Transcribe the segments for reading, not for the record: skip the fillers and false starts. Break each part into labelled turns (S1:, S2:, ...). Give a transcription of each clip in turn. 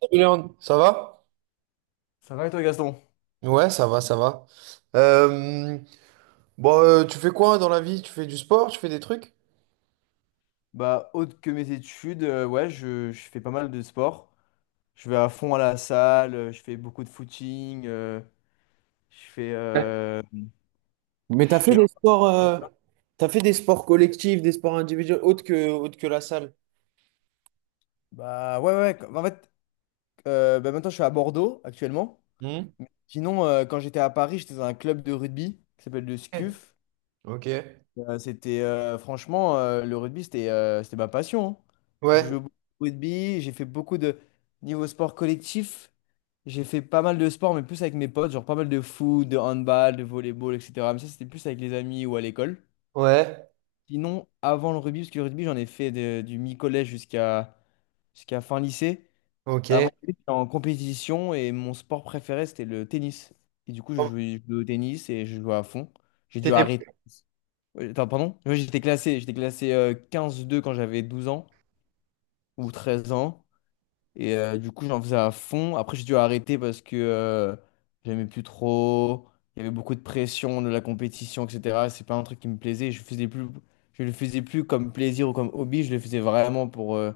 S1: Julian, ça va?
S2: Ça va et toi Gaston?
S1: Ouais, ça va, ça va. Euh, bon, tu fais quoi dans la vie? Tu fais du sport? Tu fais des trucs?
S2: Bah autre que mes études, ouais, je fais pas mal de sport. Je vais à fond à la salle, je fais beaucoup de footing, je fais,
S1: Mais t'as
S2: je
S1: fait
S2: fais. Un
S1: des sports,
S2: peu de
S1: euh,
S2: ça.
S1: t'as fait des sports collectifs, des sports individuels, autres que la salle.
S2: En fait, maintenant je suis à Bordeaux actuellement.
S1: Hmm.
S2: Sinon, quand j'étais à Paris, j'étais dans un club de rugby qui s'appelle le SCUF.
S1: Ok.
S2: C'était franchement le rugby c'était ma passion, hein. J'ai
S1: Ouais,
S2: joué beaucoup au rugby, j'ai fait beaucoup de niveau sport collectif. J'ai fait pas mal de sports mais plus avec mes potes, genre pas mal de foot, de handball, de volleyball, etc. Mais ça c'était plus avec les amis ou à l'école.
S1: ouais,
S2: Sinon, avant le rugby, parce que le rugby j'en ai fait du mi-collège jusqu'à jusqu'à fin lycée. Avant,
S1: ok.
S2: le rugby, j'étais en compétition et mon sport préféré, c'était le tennis. Et du coup, je jouais au tennis et je jouais à fond. J'ai dû
S1: T'étais
S2: arrêter. Oui, attends, pardon? J'étais classé 15-2 quand j'avais 12 ans ou 13 ans. Et du coup, j'en faisais à fond. Après, j'ai dû arrêter parce que j'aimais plus trop. Il y avait beaucoup de pression, de la compétition, etc. C'est pas un truc qui me plaisait. Je le faisais plus comme plaisir ou comme hobby. Je le faisais vraiment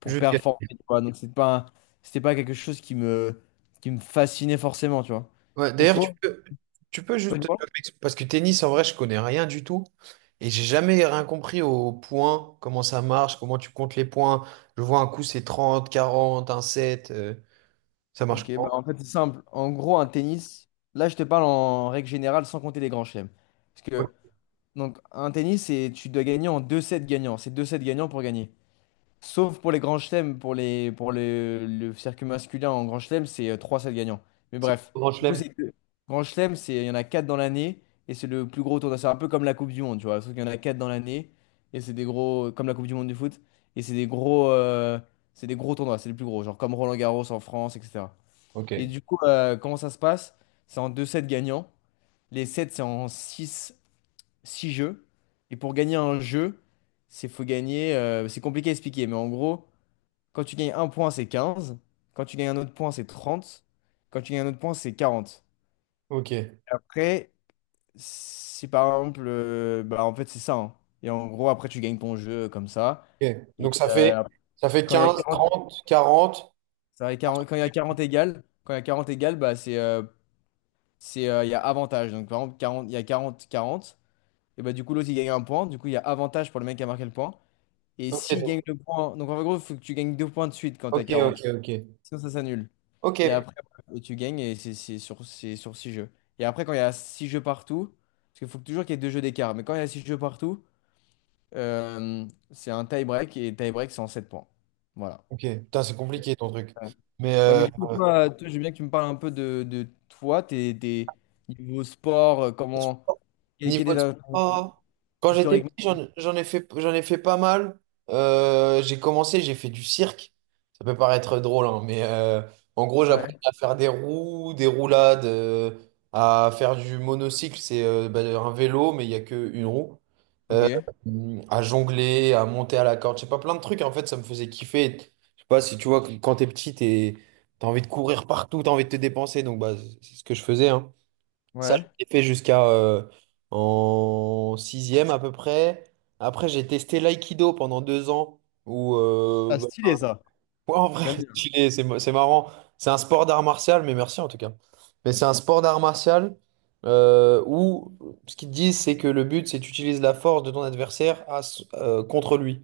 S2: pour performer, tu vois. Donc, c'était pas quelque chose qui me fascinait forcément, tu vois.
S1: Ouais,
S2: Et
S1: d'ailleurs, tu
S2: toi?
S1: peux, juste... Parce que tennis, en vrai, je connais rien du tout. Et j'ai jamais rien compris aux points, comment ça marche, comment tu comptes les points. Je vois un coup, c'est 30, 40, un set, ça marche
S2: Ok, bah
S1: comment?
S2: en fait c'est simple. En gros, un tennis, là je te parle en règle générale sans compter les grands chelems. Parce
S1: Ouais.
S2: que donc un tennis, c'est tu dois gagner en 2 sets gagnants. C'est 2 sets gagnants pour gagner. Sauf pour les grands chelems, pour le circuit masculin en grand chelem, c'est 3 sets gagnants. Mais
S1: C'est pour
S2: bref,
S1: le grand
S2: du coup
S1: chelem.
S2: c'est grand chelem, c'est il y en a 4 dans l'année et c'est le plus gros tournoi. C'est un peu comme la Coupe du Monde, tu vois. Sauf qu'il y en a 4 dans l'année et c'est des gros comme la Coupe du Monde du foot et c'est des gros tournois. C'est les plus gros, genre comme Roland-Garros en France, etc. Et
S1: Ok.
S2: du coup, comment ça se passe? C'est en deux sets gagnants. Les sets, c'est en six jeux. Et pour gagner un jeu, c'est faut gagner, c'est compliqué à expliquer, mais en gros, quand tu gagnes un point, c'est 15. Quand tu gagnes un autre point, c'est 30. Quand tu gagnes un autre point, c'est 40.
S1: Ok.
S2: Après, si par exemple, bah, en fait, c'est ça, hein. Et en gros, après, tu gagnes ton jeu comme ça.
S1: Ok.
S2: Et
S1: Donc ça fait, ça fait
S2: quand il y a
S1: 15,
S2: 40,
S1: 30, 40.
S2: ça va, 40 quand il y a 40 égales, quand il y a 40 égales, bah, c'est il y a avantage. Donc par exemple, 40, il y a 40-40. Et bah du coup, l'autre il gagne un point. Du coup, il y a avantage pour le mec qui a marqué le point. Et s'il
S1: Ok,
S2: gagne le point. Donc en gros, il faut que tu gagnes deux points de suite quand t'as
S1: ok, ok,
S2: 40.
S1: ok.
S2: Sinon, ça s'annule. Et
S1: Ok.
S2: après, et tu gagnes et c'est sur six jeux. Et après, quand il y a 6 jeux partout, parce qu'il faut toujours qu'il y ait deux jeux d'écart. Mais quand il y a 6 jeux partout, c'est un tie-break. Et tie-break, c'est en 7 points. Voilà.
S1: Ok. Putain, c'est compliqué ton truc.
S2: Ouais.
S1: Mais
S2: Ouais, mais
S1: euh,
S2: du coup, toi, je veux bien que tu me parles un peu de toi, tes niveaux sport, comment. Quel est
S1: Niveau sport, quand j'étais
S2: historiquement?
S1: petit, j'en ai fait pas mal. J'ai commencé, j'ai fait du cirque. Ça peut paraître drôle, hein, mais en gros,
S2: Ouais.
S1: j'apprenais à faire des roues, des roulades, à faire du monocycle, c'est bah, un vélo, mais il n'y a qu'une roue. Euh,
S2: Ok.
S1: à jongler, à monter à la corde, je sais pas, plein de trucs. En fait, ça me faisait kiffer. Je sais pas si tu vois, que quand t'es petit, t'as envie de courir partout, t'as envie de te dépenser. Donc, bah, c'est ce que je faisais, hein. Ça,
S2: Ouais.
S1: je l'ai fait jusqu'à en sixième à peu près. Après, j'ai testé l'aïkido pendant 2 ans. Où, euh,
S2: Ah,
S1: bah,
S2: stylé ça.
S1: ouais, en vrai,
S2: J'aime bien.
S1: stylé, c'est marrant. C'est un sport d'art martial, mais merci en tout cas. Mais c'est un sport d'art martial où ce qu'ils te disent, c'est que le but, c'est que tu utilises la force de ton adversaire contre lui.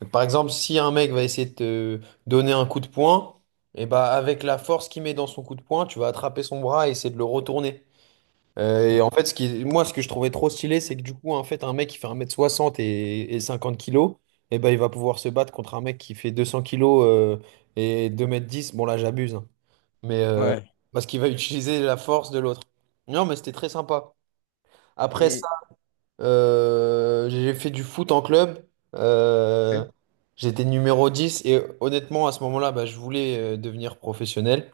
S1: Donc, par exemple, si un mec va essayer de te donner un coup de poing, et bah, avec la force qu'il met dans son coup de poing, tu vas attraper son bras et essayer de le retourner. Et
S2: Mm.
S1: en fait, moi, ce que je trouvais trop stylé, c'est que du coup, en fait, un mec qui fait 1,60 m et 50 kilos, eh ben, il va pouvoir se battre contre un mec qui fait 200 kilos et 2,10 m. Bon, là, j'abuse, hein. mais euh,
S2: Ouais.
S1: Parce qu'il va utiliser la force de l'autre. Non, mais c'était très sympa. Après
S2: Et.
S1: ça, j'ai fait du foot en club. Euh,
S2: Ok.
S1: J'étais numéro 10 et honnêtement, à ce moment-là, bah, je voulais devenir professionnel.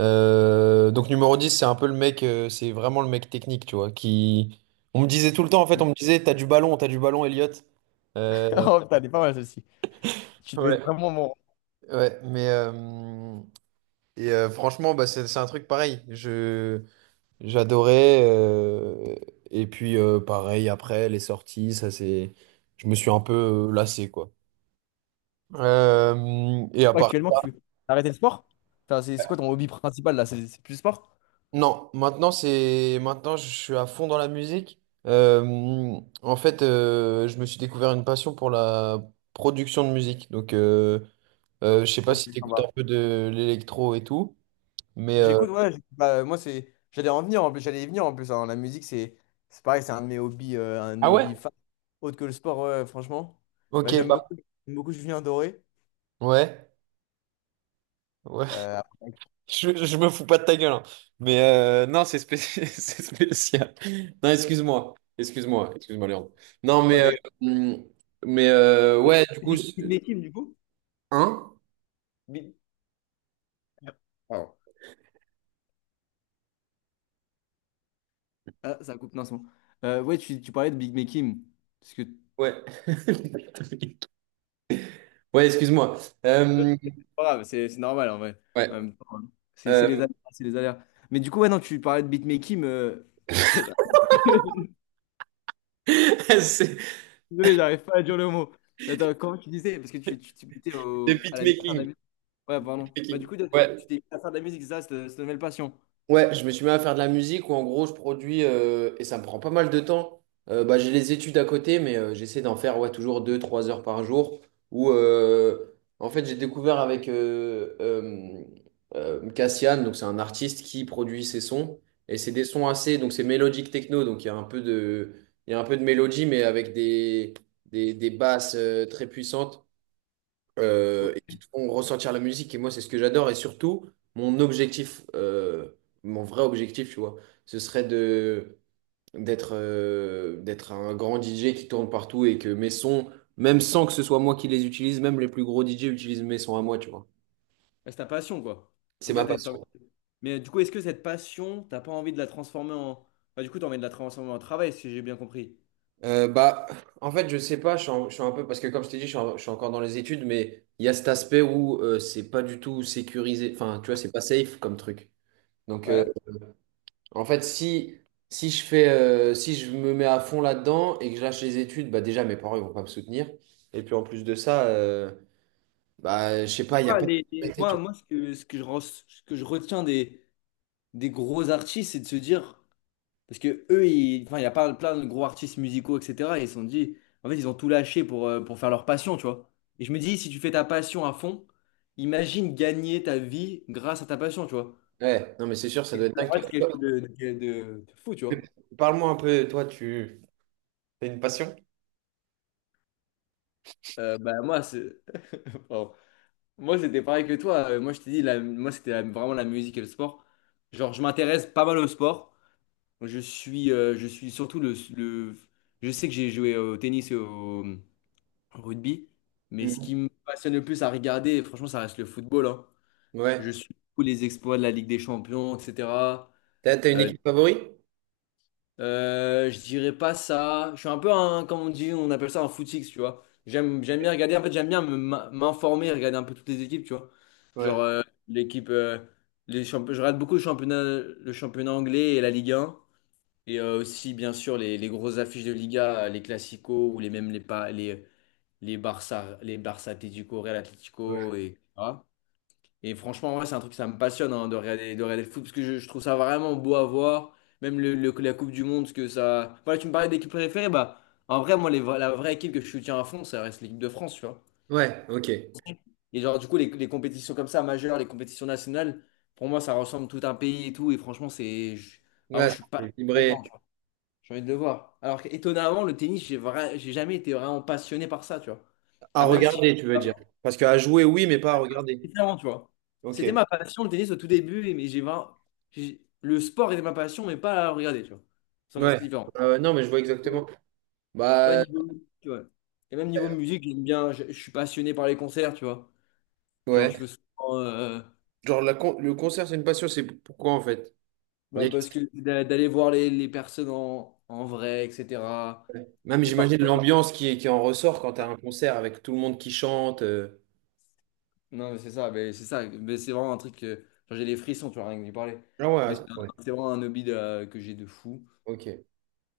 S1: Donc numéro 10 c'est un peu c'est vraiment le mec technique, tu vois, qui... On me disait tout le temps, en fait,
S2: Mm.
S1: t'as du ballon, Elliot. Euh,
S2: Oh putain, elle est pas mal celle-ci. Tu devais
S1: ouais,
S2: être vraiment bon.
S1: ouais, mais... franchement, bah, c'est un truc pareil. J'adorais. Et puis, pareil, après, les sorties, ça, c'est... Je me suis un peu lassé, quoi. Et à
S2: Toi,
S1: part
S2: actuellement, tu as arrêté le sport? Enfin, c'est quoi ton hobby principal là? C'est plus le sport?
S1: Non, maintenant c'est maintenant je suis à fond dans la musique. En fait, je me suis découvert une passion pour la production de musique. Donc, je sais pas
S2: Ok,
S1: si tu
S2: ça
S1: écoutes
S2: va.
S1: un peu de l'électro et tout, mais
S2: J'écoute, ouais, j'écoute. Bah, moi, c'est. J'allais en venir en plus. J'allais y venir en plus, hein. La musique, c'est pareil, c'est un de mes hobbies,
S1: Ah ouais?
S2: autre que le sport, ouais, franchement.
S1: Ok,
S2: Bah, j'aime
S1: bah
S2: beaucoup, j'aime beaucoup Julien Doré.
S1: ouais, ouais.
S2: Euh, après-
S1: Je me fous pas de ta gueule, hein. Mais non, c'est spécial, c'est spécial. Non, excuse-moi, excuse-moi, excuse-moi, Léon. Non,
S2: Oh,
S1: hum, mais ouais, du coup,
S2: des petites métiers du coup?
S1: hein?
S2: Bi- Pardon. Ah, ça coupe, non, c'est bon. Ouais, tu parlais de Big Mekim. Parce que.
S1: Ouais. Ouais, excuse-moi.
S2: C'est
S1: Euh,
S2: pas grave, c'est normal en vrai. En
S1: ouais.
S2: même temps, hein. C'est les
S1: euh,
S2: aléas, c'est les aléas. Mais du coup, ouais, non, tu parlais de Big Mekim,
S1: c'est
S2: désolé, j'arrive pas à dire le mot. Attends, comment tu disais? Parce que tu t'es mis
S1: le
S2: au... à la à faire de la
S1: beatmaking.
S2: musique. Ouais, pardon. Bah, du
S1: Beatmaking.
S2: coup, toi, tu
S1: Ouais.
S2: tu t'es mis à faire de la musique, c'est ça, c'est ta nouvelle passion.
S1: Ouais, je me suis mis à faire de la musique où en gros je produis et ça me prend pas mal de temps. Bah, j'ai les études à côté, mais j'essaie d'en faire ouais, toujours 2 ou 3 heures par jour. Où En fait j'ai découvert avec Cassian, donc c'est un artiste qui produit ses sons. Et c'est des sons assez, donc c'est mélodique techno, donc il y a un peu de, il y a un peu de mélodie, mais avec des basses très puissantes.
S2: Ok.
S1: Et qui te font ressentir la musique. Et moi, c'est ce que j'adore. Et surtout, mon objectif, euh, mon vrai objectif, tu vois, ce serait de d'être d'être un grand DJ qui tourne partout et que mes sons, même sans que ce soit moi qui les utilise, même les plus gros DJ utilisent mes sons à moi, tu vois.
S2: Bah, c'est ta passion, quoi.
S1: C'est
S2: Donc là,
S1: ma
S2: t'as envie.
S1: passion.
S2: Mais du coup, est-ce que cette passion, t'as pas envie de la transformer en. Bah, du coup, t'as envie de la transformer en travail, si j'ai bien compris.
S1: Bah, en fait, je sais pas, je suis un peu, parce que comme je t'ai dit, je suis encore dans les études, mais il y a cet aspect où c'est pas du tout sécurisé, enfin, tu vois, c'est pas safe comme truc. Donc,
S2: Ouais.
S1: en fait, si je me mets à fond là-dedans et que je lâche les études, bah déjà, mes parents, ils vont pas me soutenir. Et puis, en plus de ça, bah, je sais pas, il y a
S2: Ah,
S1: pas de... tu
S2: moi, ce que je retiens des gros artistes, c'est de se dire, parce que eux, enfin, il y a pas plein de gros artistes musicaux, etc. Et ils se sont dit, en fait, ils ont tout lâché pour faire leur passion, tu vois. Et je me dis, si tu fais ta passion à fond, imagine gagner ta vie grâce à ta passion, tu vois.
S1: vois. Ouais, non, mais c'est sûr, ça doit être
S2: En
S1: dingue.
S2: fait, c'est
S1: Toi,
S2: quelque chose de fou, tu vois.
S1: parle-moi un peu, toi, tu... T'as une passion?
S2: Bah, pardon. Moi, c'était pareil que toi. Moi, je t'ai dit, moi, c'était vraiment la musique et le sport. Genre, je m'intéresse pas mal au sport. Je suis, je sais que j'ai joué au tennis et au rugby, mais ce qui
S1: Mhm.
S2: me passionne le plus à regarder, franchement, ça reste le football, hein. Je
S1: Ouais.
S2: suis tous les exploits de la Ligue des Champions, etc.
S1: T'as une
S2: Euh,
S1: équipe favorite?
S2: je dirais pas ça. Je suis un peu un, comme on dit, on appelle ça un footix, tu vois. J'aime bien regarder. En fait, m'informer, regarder un peu toutes les équipes, tu vois. Genre
S1: Ouais.
S2: l'équipe, euh, je regarde beaucoup le championnat anglais et la Ligue 1. Et aussi, bien sûr, les grosses affiches de Liga, les Clasico ou les même les, pa- les Barça Atlético, Real
S1: Ouais.
S2: Atlético, et, etc. Et franchement, ouais, c'est un truc, ça me passionne hein, de regarder le foot parce que je trouve ça vraiment beau à voir. Même la Coupe du Monde, parce que ça. Voilà, tu me parlais d'équipe préférée, bah, en vrai, moi, la vraie équipe que je soutiens à fond, ça reste l'équipe de France, tu vois.
S1: Ouais, ok.
S2: Et genre, du coup, les compétitions comme ça, majeures, les compétitions nationales, pour moi, ça ressemble tout un pays et tout. Et franchement, vraiment,
S1: Ouais,
S2: je suis
S1: c'est
S2: pas
S1: équilibré.
S2: là-dedans. J'ai envie de le voir. Alors étonnamment, le tennis, j'ai jamais été vraiment passionné par ça, tu vois.
S1: À
S2: Ah, même si
S1: regarder,
S2: j'étais
S1: tu veux
S2: pas
S1: dire. Parce qu'à jouer, oui, mais pas à regarder.
S2: différent, tu vois.
S1: Ok.
S2: C'était ma passion, le tennis, au tout début, le sport était ma passion, mais pas à regarder, tu vois. Ça, c'est
S1: Ouais.
S2: différent.
S1: Non, mais je vois exactement.
S2: Ouais,
S1: Bah,
S2: niveau... tu vois. Et même niveau musique, j'aime bien, je suis passionné par les concerts, tu vois. Genre,
S1: ouais.
S2: je veux souvent...
S1: Genre, le concert, c'est une passion, c'est pourquoi en fait? On
S2: bah,
S1: dirait que-
S2: parce que d'aller voir les personnes en, en vrai, etc.
S1: Même
S2: Et
S1: j'imagine
S2: parfois,
S1: l'ambiance qui en ressort quand t'as un concert avec tout le monde qui chante.
S2: Non, mais c'est ça, mais c'est ça. Mais c'est vraiment un truc que genre, j'ai des frissons, tu vois, rien que d'y parler.
S1: Ah ouais,
S2: Mais
S1: ça- ouais.
S2: c'est vraiment un hobby que j'ai de fou.
S1: Ok.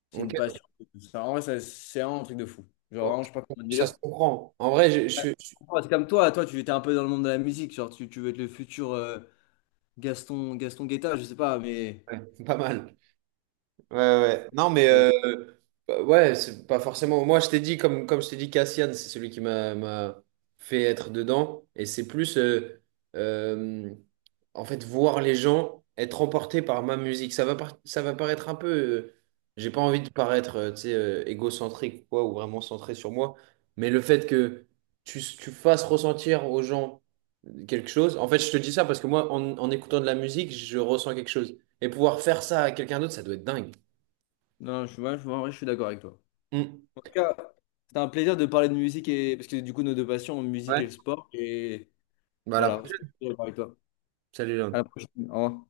S2: C'est
S1: Ok.
S2: une passion. Ça, en vrai, c'est vraiment un truc de fou. Genre,
S1: Oh,
S2: vraiment, je sais pas comment
S1: ça se
S2: dire.
S1: comprend. En vrai,
S2: Ouais. C'est comme toi, tu étais un peu dans le monde de la musique. Genre, tu veux être le futur Gaston Guetta, je sais pas, mais.
S1: ouais, pas mal. Ouais, ouais. Ouais. Non, mais
S2: euh,
S1: euh, bah, ouais, c'est pas forcément. Moi, je t'ai dit, comme, Comme je t'ai dit, Cassian, c'est celui qui m'a fait être dedans. Et c'est plus, euh, en fait, voir les gens être emportés par ma musique. Ça va, ça va paraître un peu. J'ai pas envie de paraître, tu sais, égocentrique ou quoi, ou vraiment centré sur moi. Mais le fait que tu fasses ressentir aux gens quelque chose. En fait, je te dis ça parce que moi, en écoutant de la musique, je ressens quelque chose. Et pouvoir faire ça à quelqu'un d'autre, ça doit être dingue.
S2: non, ouais, en vrai, je suis d'accord avec toi.
S1: Mm.
S2: En tout cas, c'était un plaisir de parler de musique et. Parce que du coup, nos deux passions, musique
S1: Ouais.
S2: et le sport. Et
S1: Bah, à la
S2: voilà, c'était un
S1: prochaine.
S2: plaisir de parler avec toi.
S1: Salut,
S2: À la
S1: Léon.
S2: prochaine. Au revoir.